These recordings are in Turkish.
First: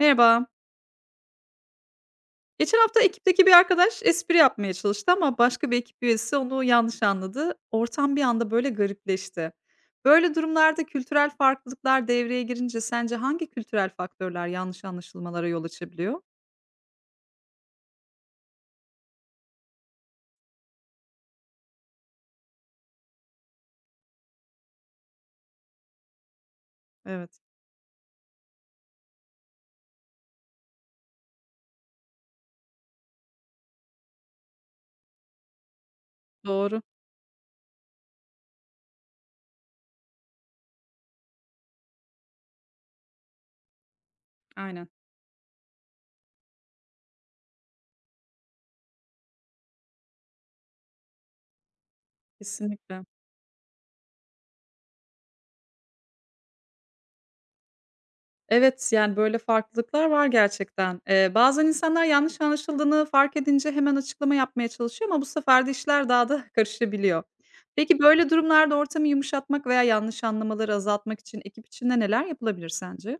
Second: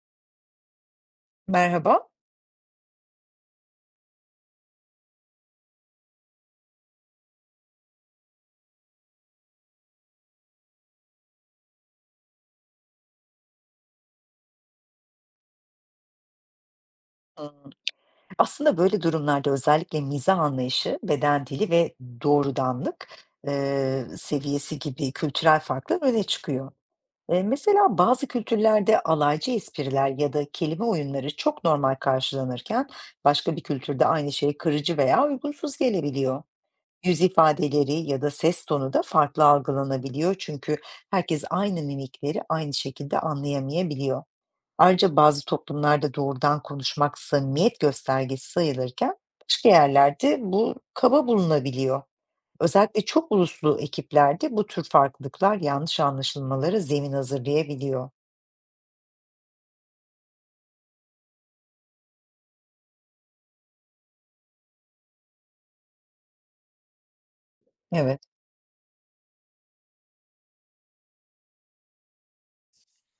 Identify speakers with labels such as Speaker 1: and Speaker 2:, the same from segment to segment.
Speaker 1: Merhaba.
Speaker 2: Merhaba.
Speaker 1: Geçen hafta ekipteki bir arkadaş espri yapmaya çalıştı ama başka bir ekip üyesi onu yanlış anladı. Ortam bir anda böyle garipleşti. Böyle durumlarda kültürel farklılıklar devreye girince sence hangi kültürel faktörler yanlış anlaşılmalara yol açabiliyor?
Speaker 2: Hımm. Aslında böyle durumlarda özellikle mizah anlayışı, beden dili ve doğrudanlık, seviyesi gibi kültürel farklar öne çıkıyor.
Speaker 1: Evet,
Speaker 2: Mesela bazı kültürlerde alaycı espriler ya da kelime oyunları çok normal karşılanırken başka bir kültürde aynı şey kırıcı veya uygunsuz gelebiliyor.
Speaker 1: doğru.
Speaker 2: Yüz ifadeleri ya da ses tonu da farklı algılanabiliyor çünkü herkes aynı mimikleri aynı şekilde anlayamayabiliyor.
Speaker 1: Aynen.
Speaker 2: Ayrıca bazı toplumlarda doğrudan konuşmak samimiyet göstergesi sayılırken başka yerlerde bu kaba bulunabiliyor.
Speaker 1: Kesinlikle.
Speaker 2: Özellikle çok uluslu ekiplerde bu tür farklılıklar yanlış anlaşılmalara zemin hazırlayabiliyor.
Speaker 1: Evet, yani, böyle farklılıklar var gerçekten. Bazen insanlar yanlış anlaşıldığını fark edince hemen açıklama yapmaya çalışıyor ama bu sefer de işler daha da karışabiliyor. Peki,
Speaker 2: Evet.
Speaker 1: böyle durumlarda ortamı yumuşatmak veya yanlış anlamaları azaltmak için ekip içinde neler yapılabilir sence?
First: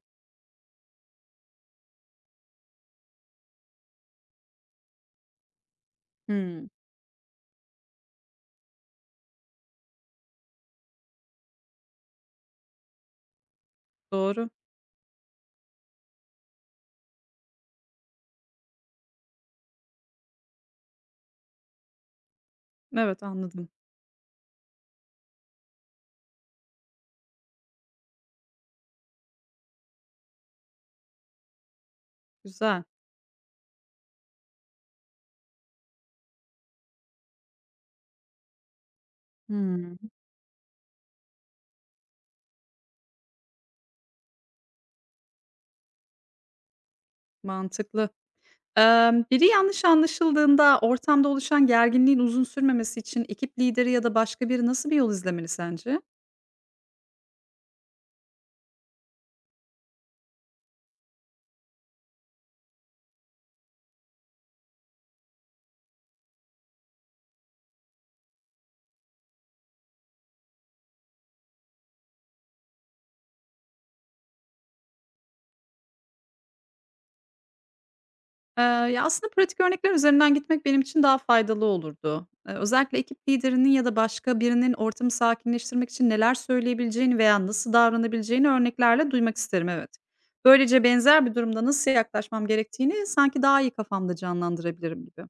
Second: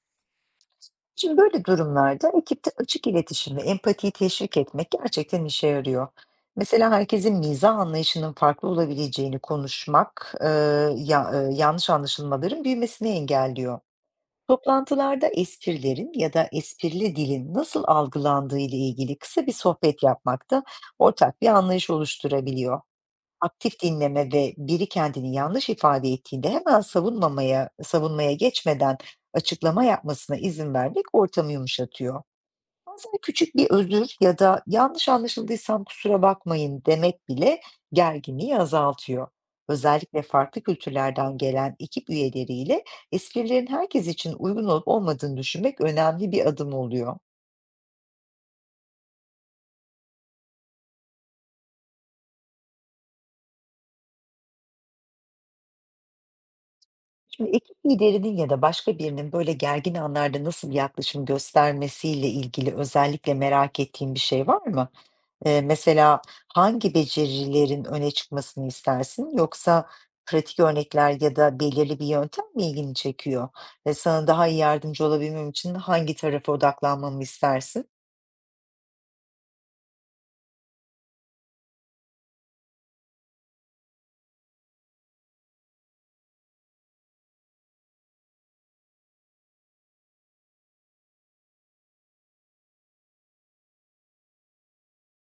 Speaker 2: Şimdi böyle durumlarda ekipte açık iletişim ve empatiyi teşvik etmek gerçekten işe yarıyor.
Speaker 1: Hımm,
Speaker 2: Mesela herkesin mizah anlayışının farklı olabileceğini konuşmak yanlış anlaşılmaların büyümesini engelliyor.
Speaker 1: doğru.
Speaker 2: Toplantılarda esprilerin ya da esprili dilin nasıl algılandığı ile ilgili kısa bir sohbet yapmak da ortak bir anlayış oluşturabiliyor.
Speaker 1: Evet, anladım.
Speaker 2: Aktif dinleme ve biri kendini yanlış ifade ettiğinde hemen savunmaya geçmeden açıklama yapmasına izin vermek ortamı yumuşatıyor.
Speaker 1: Güzel.
Speaker 2: Bazen küçük bir özür ya da "Yanlış anlaşıldıysam kusura bakmayın." demek bile gerginliği azaltıyor.
Speaker 1: Hımm,
Speaker 2: Özellikle farklı kültürlerden gelen ekip üyeleriyle esprilerin herkes için uygun olup olmadığını düşünmek önemli bir adım oluyor.
Speaker 1: mantıklı. Biri yanlış anlaşıldığında ortamda oluşan gerginliğin uzun sürmemesi için ekip lideri ya da başka biri nasıl bir yol izlemeli sence?
Speaker 2: Şimdi ekip liderinin ya da başka birinin böyle gergin anlarda nasıl bir yaklaşım göstermesiyle ilgili özellikle merak ettiğin bir şey var mı? Mesela hangi becerilerin öne çıkmasını istersin? Yoksa pratik örnekler ya da belirli bir yöntem mi ilgini çekiyor? Ve sana daha iyi yardımcı olabilmem için hangi tarafa odaklanmamı istersin?
Speaker 1: Aslında pratik örnekler üzerinden gitmek benim için daha faydalı olurdu. Özellikle ekip liderinin ya da başka birinin ortamı sakinleştirmek için neler söyleyebileceğini veya nasıl davranabileceğini örneklerle duymak isterim, evet. Böylece benzer bir durumda nasıl yaklaşmam gerektiğini sanki daha iyi kafamda canlandırabilirim gibi.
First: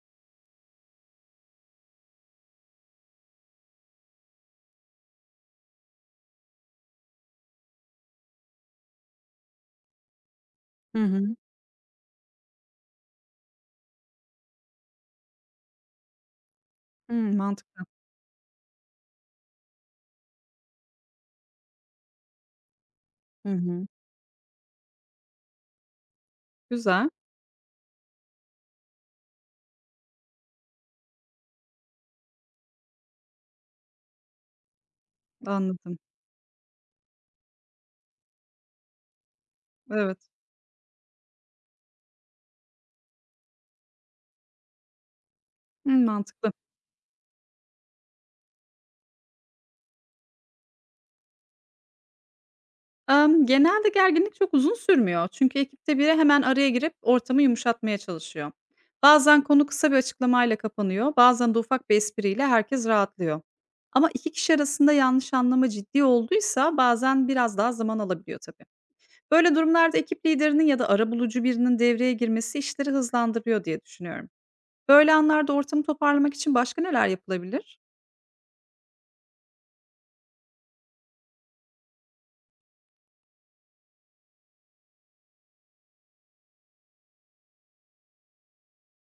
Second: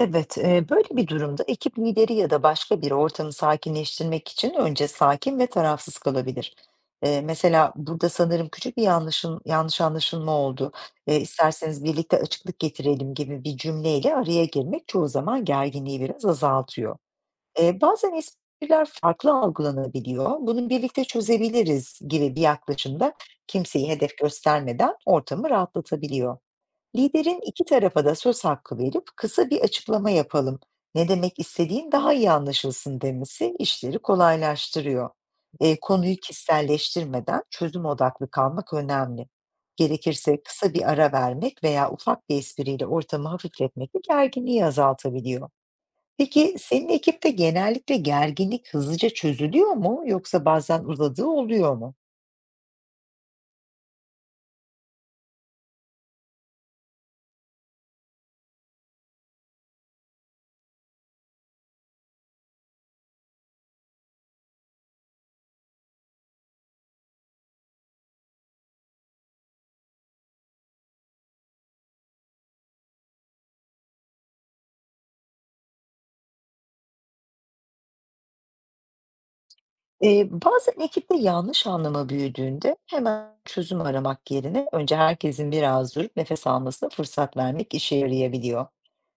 Speaker 2: Evet, böyle bir durumda ekip lideri ya da başka bir ortamı sakinleştirmek için önce sakin ve tarafsız kalabilir. Mesela burada sanırım yanlış anlaşılma oldu.
Speaker 1: Hı hı.
Speaker 2: İsterseniz birlikte açıklık getirelim gibi bir cümleyle araya girmek çoğu zaman gerginliği biraz azaltıyor.
Speaker 1: Hımm, mantıklı.
Speaker 2: Bazen espriler farklı algılanabiliyor. Bunu birlikte çözebiliriz gibi bir yaklaşımda
Speaker 1: Hı hı.
Speaker 2: kimseyi hedef göstermeden ortamı rahatlatabiliyor.
Speaker 1: Güzel,
Speaker 2: Liderin iki tarafa da söz hakkı verip kısa bir açıklama yapalım. Ne demek istediğin daha iyi anlaşılsın demesi işleri kolaylaştırıyor. E,
Speaker 1: anladım.
Speaker 2: konuyu kişiselleştirmeden çözüm odaklı kalmak önemli.
Speaker 1: Evet.
Speaker 2: Gerekirse kısa bir ara vermek veya ufak bir espriyle ortamı hafifletmek de gerginliği azaltabiliyor.
Speaker 1: Hımm, mantıklı.
Speaker 2: Peki senin ekipte genellikle gerginlik hızlıca çözülüyor mu yoksa bazen uzadığı oluyor mu?
Speaker 1: Genelde gerginlik çok uzun sürmüyor. Çünkü ekipte biri hemen araya girip ortamı yumuşatmaya çalışıyor. Bazen konu kısa bir açıklamayla kapanıyor, bazen de ufak bir espriyle herkes rahatlıyor. Ama iki kişi arasında yanlış anlama ciddi olduysa bazen biraz daha zaman alabiliyor tabii. Böyle durumlarda ekip liderinin ya da arabulucu birinin devreye girmesi işleri hızlandırıyor diye düşünüyorum. Böyle anlarda ortamı toparlamak için başka neler yapılabilir?
Speaker 2: Bazen ekipte yanlış anlama büyüdüğünde hemen çözüm aramak yerine önce herkesin biraz durup nefes almasına fırsat vermek işe yarayabiliyor.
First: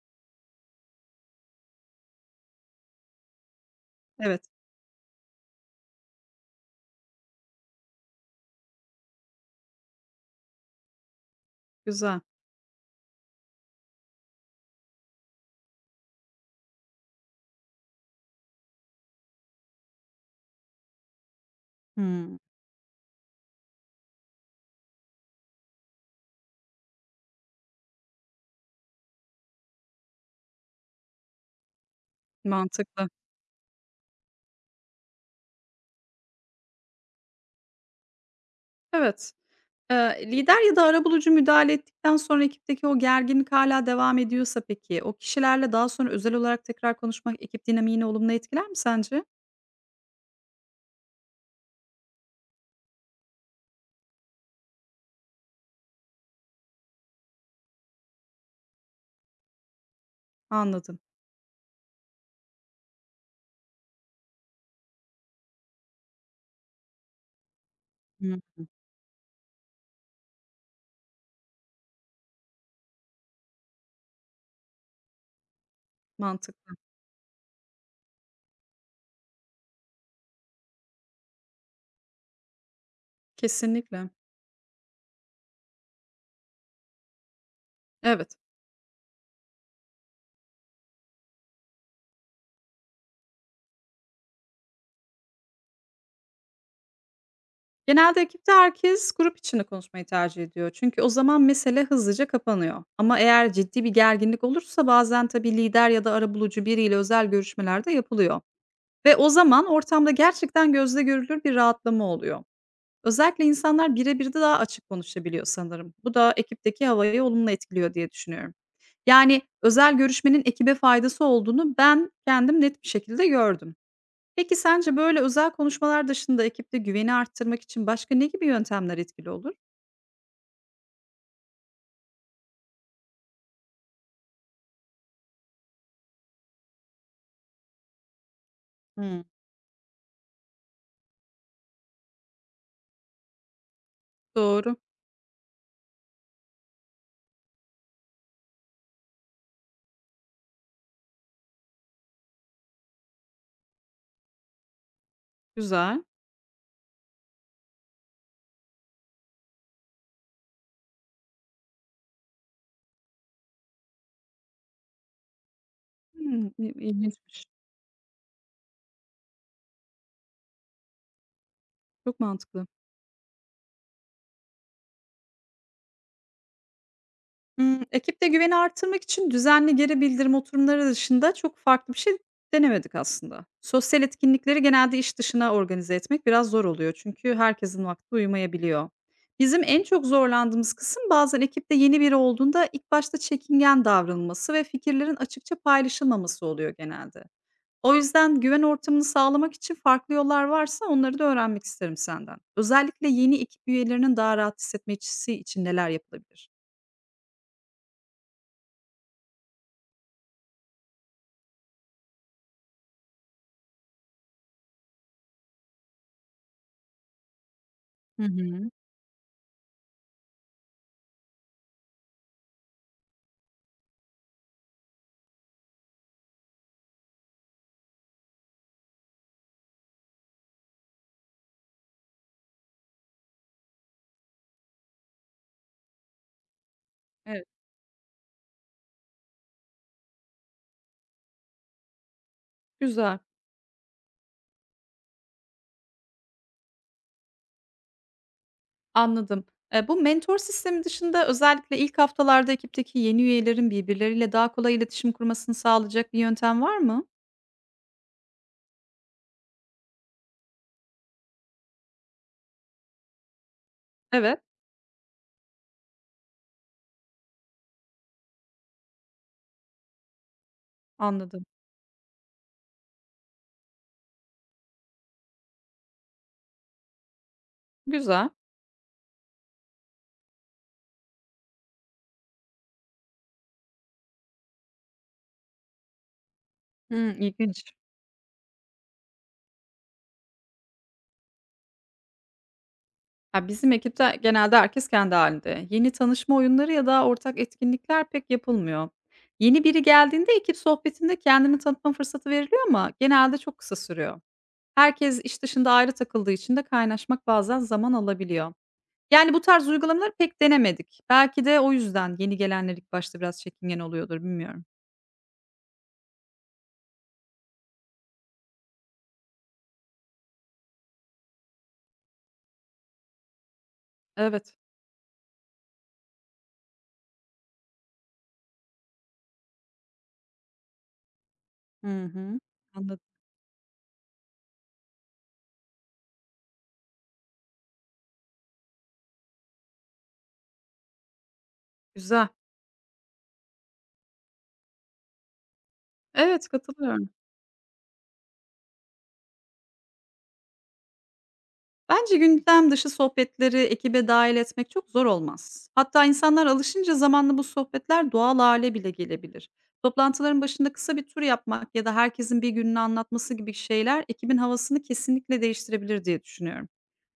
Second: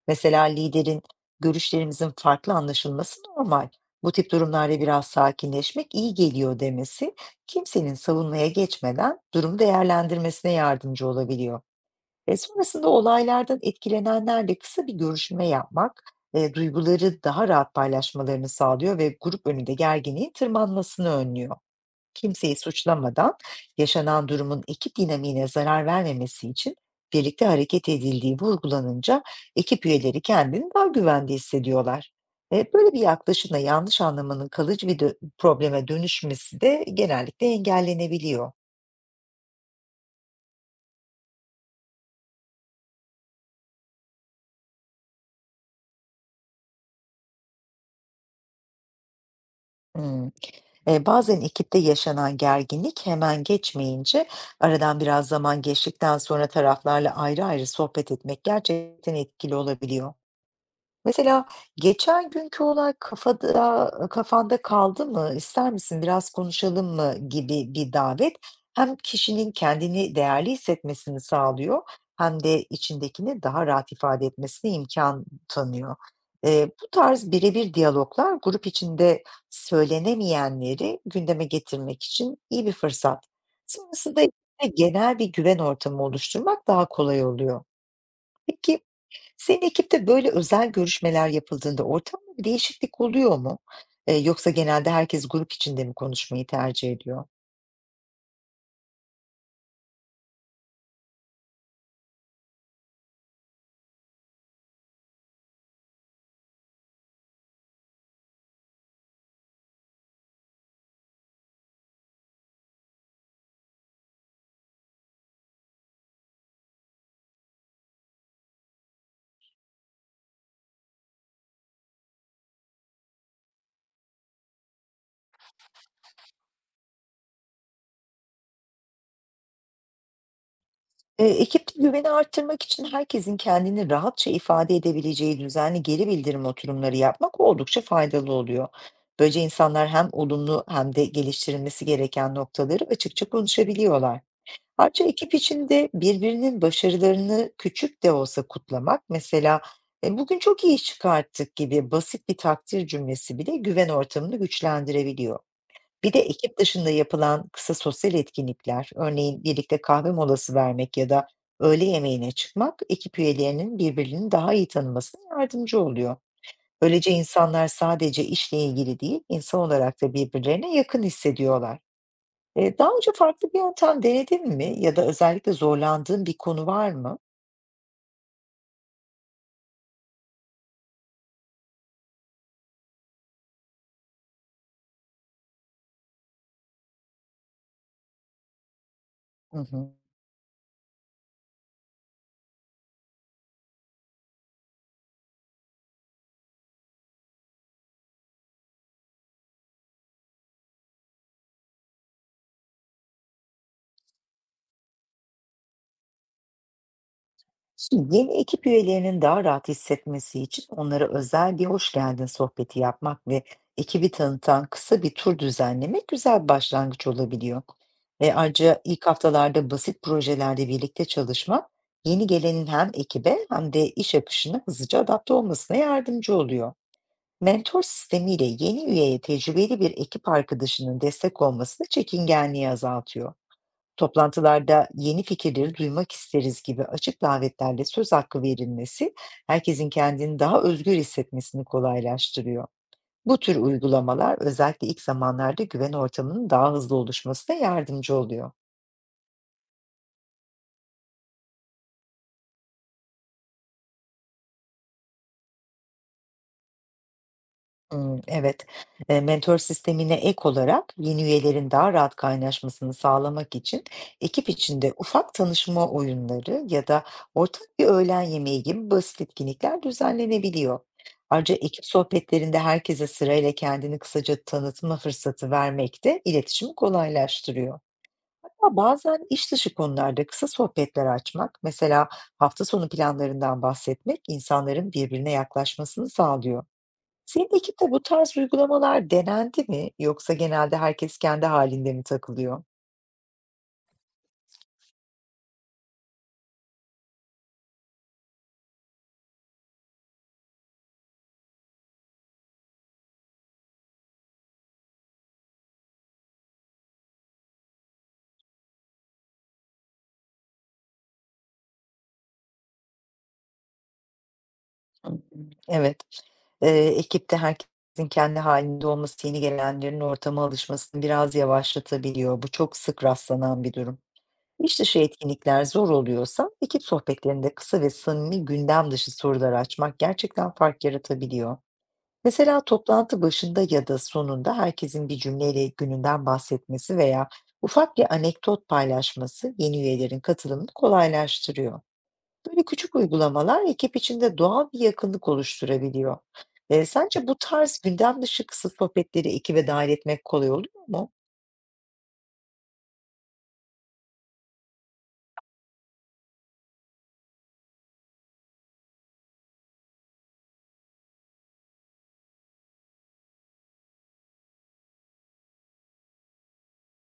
Speaker 2: Mesela liderin görüşlerimizin farklı anlaşılması normal. Bu tip
Speaker 1: Evet,
Speaker 2: durumlarda biraz sakinleşmek iyi geliyor demesi kimsenin savunmaya geçmeden durumu değerlendirmesine yardımcı olabiliyor.
Speaker 1: güzel.
Speaker 2: Sonrasında olaylardan etkilenenlerle kısa bir görüşme yapmak, duyguları daha rahat paylaşmalarını sağlıyor ve grup önünde gerginliğin tırmanmasını önlüyor.
Speaker 1: Hımm,
Speaker 2: Kimseyi suçlamadan yaşanan durumun ekip dinamiğine zarar vermemesi için birlikte hareket edildiği vurgulanınca ekip üyeleri kendini daha güvende hissediyorlar. Böyle bir
Speaker 1: mantıklı.
Speaker 2: yaklaşımla yanlış anlamanın kalıcı bir probleme dönüşmesi de genellikle engellenebiliyor.
Speaker 1: Evet. Lider ya da arabulucu müdahale ettikten sonra ekipteki o gerginlik hala devam ediyorsa peki, o kişilerle daha sonra özel olarak tekrar konuşmak ekip dinamiğini olumlu etkiler mi sence?
Speaker 2: Hımm. Bazen ekipte yaşanan gerginlik hemen geçmeyince, aradan biraz zaman geçtikten sonra taraflarla ayrı ayrı sohbet etmek gerçekten etkili olabiliyor.
Speaker 1: Anladım.
Speaker 2: Mesela geçen günkü olay kafanda kaldı mı, ister misin biraz konuşalım mı gibi bir davet
Speaker 1: Hımm,
Speaker 2: hem kişinin kendini değerli hissetmesini sağlıyor hem de içindekini daha rahat ifade etmesine imkan tanıyor.
Speaker 1: mantıklı.
Speaker 2: Bu tarz birebir diyaloglar grup içinde söylenemeyenleri gündeme getirmek için iyi bir fırsat.
Speaker 1: Kesinlikle.
Speaker 2: Sonrasında ise genel bir güven ortamı oluşturmak daha kolay oluyor.
Speaker 1: Evet.
Speaker 2: Peki senin ekipte böyle özel görüşmeler yapıldığında ortamda bir değişiklik oluyor mu? Yoksa genelde herkes grup içinde mi konuşmayı tercih ediyor?
Speaker 1: Genelde ekipte herkes grup içinde konuşmayı tercih ediyor. Çünkü o zaman mesele hızlıca kapanıyor. Ama eğer ciddi bir gerginlik olursa bazen tabii lider ya da arabulucu biriyle özel görüşmeler de yapılıyor. Ve o zaman ortamda gerçekten gözle görülür bir rahatlama oluyor. Özellikle insanlar birebir de daha açık konuşabiliyor sanırım. Bu da ekipteki havayı olumlu etkiliyor diye düşünüyorum. Yani özel görüşmenin ekibe faydası olduğunu ben kendim net bir şekilde gördüm. Peki sence böyle özel konuşmalar dışında ekipte güveni arttırmak için başka ne gibi yöntemler etkili olur?
Speaker 2: E, ekipte güveni arttırmak için herkesin kendini rahatça ifade edebileceği düzenli geri bildirim oturumları yapmak oldukça faydalı oluyor.
Speaker 1: Hmm,
Speaker 2: Böylece insanlar hem olumlu hem de geliştirilmesi gereken noktaları açıkça konuşabiliyorlar.
Speaker 1: doğru,
Speaker 2: Ayrıca ekip içinde birbirinin başarılarını küçük de olsa kutlamak, mesela "E, bugün çok iyi iş çıkarttık" gibi basit bir takdir cümlesi bile güven ortamını güçlendirebiliyor.
Speaker 1: güzel.
Speaker 2: Bir de ekip dışında yapılan kısa sosyal etkinlikler, örneğin birlikte kahve molası vermek ya da öğle yemeğine çıkmak, ekip üyelerinin birbirini daha iyi tanımasına yardımcı oluyor.
Speaker 1: Hımm,
Speaker 2: Böylece
Speaker 1: ilginçmiş.
Speaker 2: insanlar sadece işle ilgili değil, insan olarak da birbirlerine yakın hissediyorlar.
Speaker 1: Çok mantıklı.
Speaker 2: Daha önce farklı bir yöntem denedin mi ya da özellikle zorlandığın bir konu var mı?
Speaker 1: Ekipte güveni arttırmak için düzenli geri bildirim oturumları dışında çok farklı bir şey denemedik aslında. Sosyal etkinlikleri genelde iş dışına organize etmek biraz zor oluyor çünkü herkesin vakti uyumayabiliyor.
Speaker 2: Hı
Speaker 1: Bizim en
Speaker 2: hı.
Speaker 1: çok zorlandığımız kısım bazen ekipte yeni biri olduğunda ilk başta çekingen davranılması ve fikirlerin açıkça paylaşılmaması oluyor genelde. O yüzden güven ortamını sağlamak için farklı yollar varsa onları da öğrenmek isterim senden. Özellikle yeni ekip üyelerinin daha rahat hissetmesi için neler yapılabilir?
Speaker 2: Şimdi yeni ekip üyelerinin daha rahat hissetmesi için onlara özel bir hoş geldin sohbeti yapmak ve ekibi tanıtan kısa bir tur düzenlemek güzel bir başlangıç olabiliyor.
Speaker 1: Hı
Speaker 2: Ve
Speaker 1: hı.
Speaker 2: ayrıca ilk haftalarda basit projelerde birlikte çalışmak yeni gelenin hem ekibe hem de iş akışına hızlıca adapte olmasına yardımcı oluyor. Mentor sistemiyle yeni üyeye tecrübeli bir ekip arkadaşının destek olması çekingenliği azaltıyor. Toplantılarda yeni fikirleri duymak isteriz gibi açık
Speaker 1: Evet,
Speaker 2: davetlerle söz hakkı verilmesi herkesin kendini daha özgür hissetmesini kolaylaştırıyor.
Speaker 1: güzel.
Speaker 2: Bu tür uygulamalar özellikle ilk zamanlarda güven ortamının daha hızlı oluşmasına yardımcı oluyor.
Speaker 1: Anladım. Bu mentor sistemi dışında özellikle ilk haftalarda ekipteki yeni üyelerin birbirleriyle daha kolay iletişim kurmasını sağlayacak bir yöntem var mı?
Speaker 2: Hımm, evet. Mentor sistemine ek olarak yeni üyelerin daha rahat kaynaşmasını sağlamak için
Speaker 1: Evet,
Speaker 2: ekip içinde ufak tanışma oyunları ya da ortak bir öğlen yemeği gibi basit etkinlikler düzenlenebiliyor.
Speaker 1: anladım.
Speaker 2: Ayrıca ekip sohbetlerinde herkese sırayla kendini kısaca tanıtma fırsatı vermek de iletişimi kolaylaştırıyor.
Speaker 1: Güzel.
Speaker 2: Hatta bazen iş dışı konularda kısa sohbetler açmak, mesela hafta sonu planlarından bahsetmek insanların birbirine yaklaşmasını sağlıyor.
Speaker 1: Hı,
Speaker 2: Senin
Speaker 1: ilginç.
Speaker 2: ekipte bu tarz uygulamalar denendi mi yoksa genelde herkes kendi halinde mi takılıyor?
Speaker 1: Ya, bizim ekipte genelde herkes kendi halinde. Yeni tanışma oyunları ya da ortak etkinlikler pek yapılmıyor. Yeni biri geldiğinde ekip sohbetinde kendini tanıtma fırsatı veriliyor ama genelde çok kısa sürüyor. Herkes iş dışında ayrı takıldığı için de kaynaşmak bazen zaman alabiliyor. Yani bu tarz uygulamaları pek denemedik. Belki de o yüzden yeni gelenler ilk başta biraz çekingen oluyordur, bilmiyorum.
Speaker 2: Anladım. Evet, ekipte herkesin kendi halinde olması yeni gelenlerin ortama alışmasını biraz yavaşlatabiliyor. Bu çok sık rastlanan bir durum.
Speaker 1: Evet.
Speaker 2: İş dışı etkinlikler zor oluyorsa ekip sohbetlerinde kısa ve samimi gündem dışı sorular açmak gerçekten fark yaratabiliyor.
Speaker 1: Hı hı.
Speaker 2: Mesela
Speaker 1: Anladım.
Speaker 2: toplantı başında ya da sonunda herkesin bir cümleyle gününden bahsetmesi veya ufak bir anekdot paylaşması yeni üyelerin katılımını kolaylaştırıyor.
Speaker 1: Güzel.
Speaker 2: Böyle küçük uygulamalar ekip içinde doğal bir yakınlık oluşturabiliyor.
Speaker 1: Evet,
Speaker 2: E,
Speaker 1: katılıyorum.
Speaker 2: sence bu tarz gündem dışı kısa sohbetleri ekibe dahil etmek kolay oluyor mu?
Speaker 1: Bence gündem dışı sohbetleri ekibe dahil etmek çok zor olmaz. Hatta insanlar alışınca zamanla bu sohbetler doğal hale bile gelebilir. Toplantıların başında kısa bir tur yapmak ya da herkesin bir gününü anlatması gibi şeyler ekibin havasını kesinlikle değiştirebilir diye düşünüyorum.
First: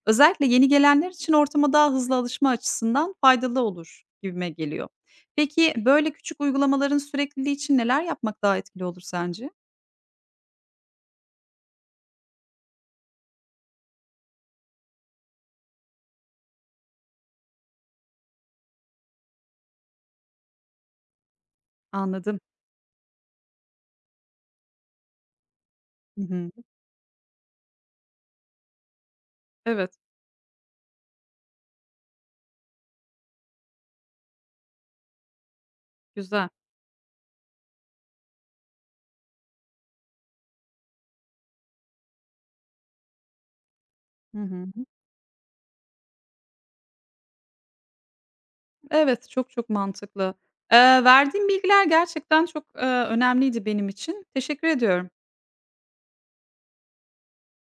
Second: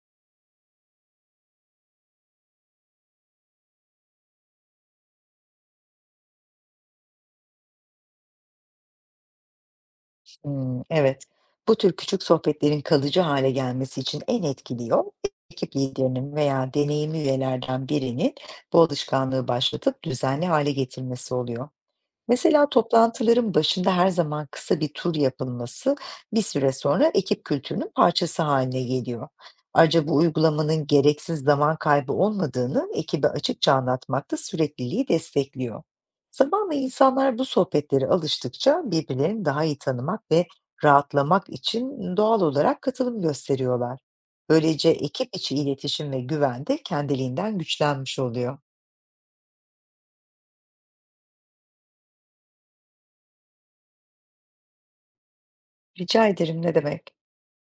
Speaker 1: Özellikle yeni gelenler için ortama daha hızlı alışma açısından faydalı olur gibime geliyor. Peki böyle küçük uygulamaların sürekliliği için neler yapmak daha etkili olur sence?
Speaker 2: Hımm, evet. Bu tür küçük sohbetlerin kalıcı hale gelmesi için en etkili yol, ekip liderinin veya deneyimli üyelerden birinin bu alışkanlığı başlatıp düzenli hale getirmesi oluyor.
Speaker 1: Anladım.
Speaker 2: Mesela toplantıların başında her zaman kısa bir tur yapılması
Speaker 1: Hı
Speaker 2: bir
Speaker 1: hı.
Speaker 2: süre sonra ekip kültürünün parçası haline geliyor.
Speaker 1: Evet,
Speaker 2: Ayrıca bu uygulamanın gereksiz zaman kaybı olmadığını ekibe açıkça anlatmak da sürekliliği destekliyor.
Speaker 1: güzel.
Speaker 2: Zamanla insanlar bu sohbetlere alıştıkça birbirlerini daha iyi tanımak ve rahatlamak için doğal olarak katılım gösteriyorlar.
Speaker 1: Hı hı.
Speaker 2: Böylece ekip içi iletişim ve güven de kendiliğinden güçlenmiş oluyor.
Speaker 1: Evet, çok mantıklı. Verdiğin bilgiler gerçekten çok, önemliydi benim için. Teşekkür ediyorum.
Speaker 2: Rica ederim ne demek?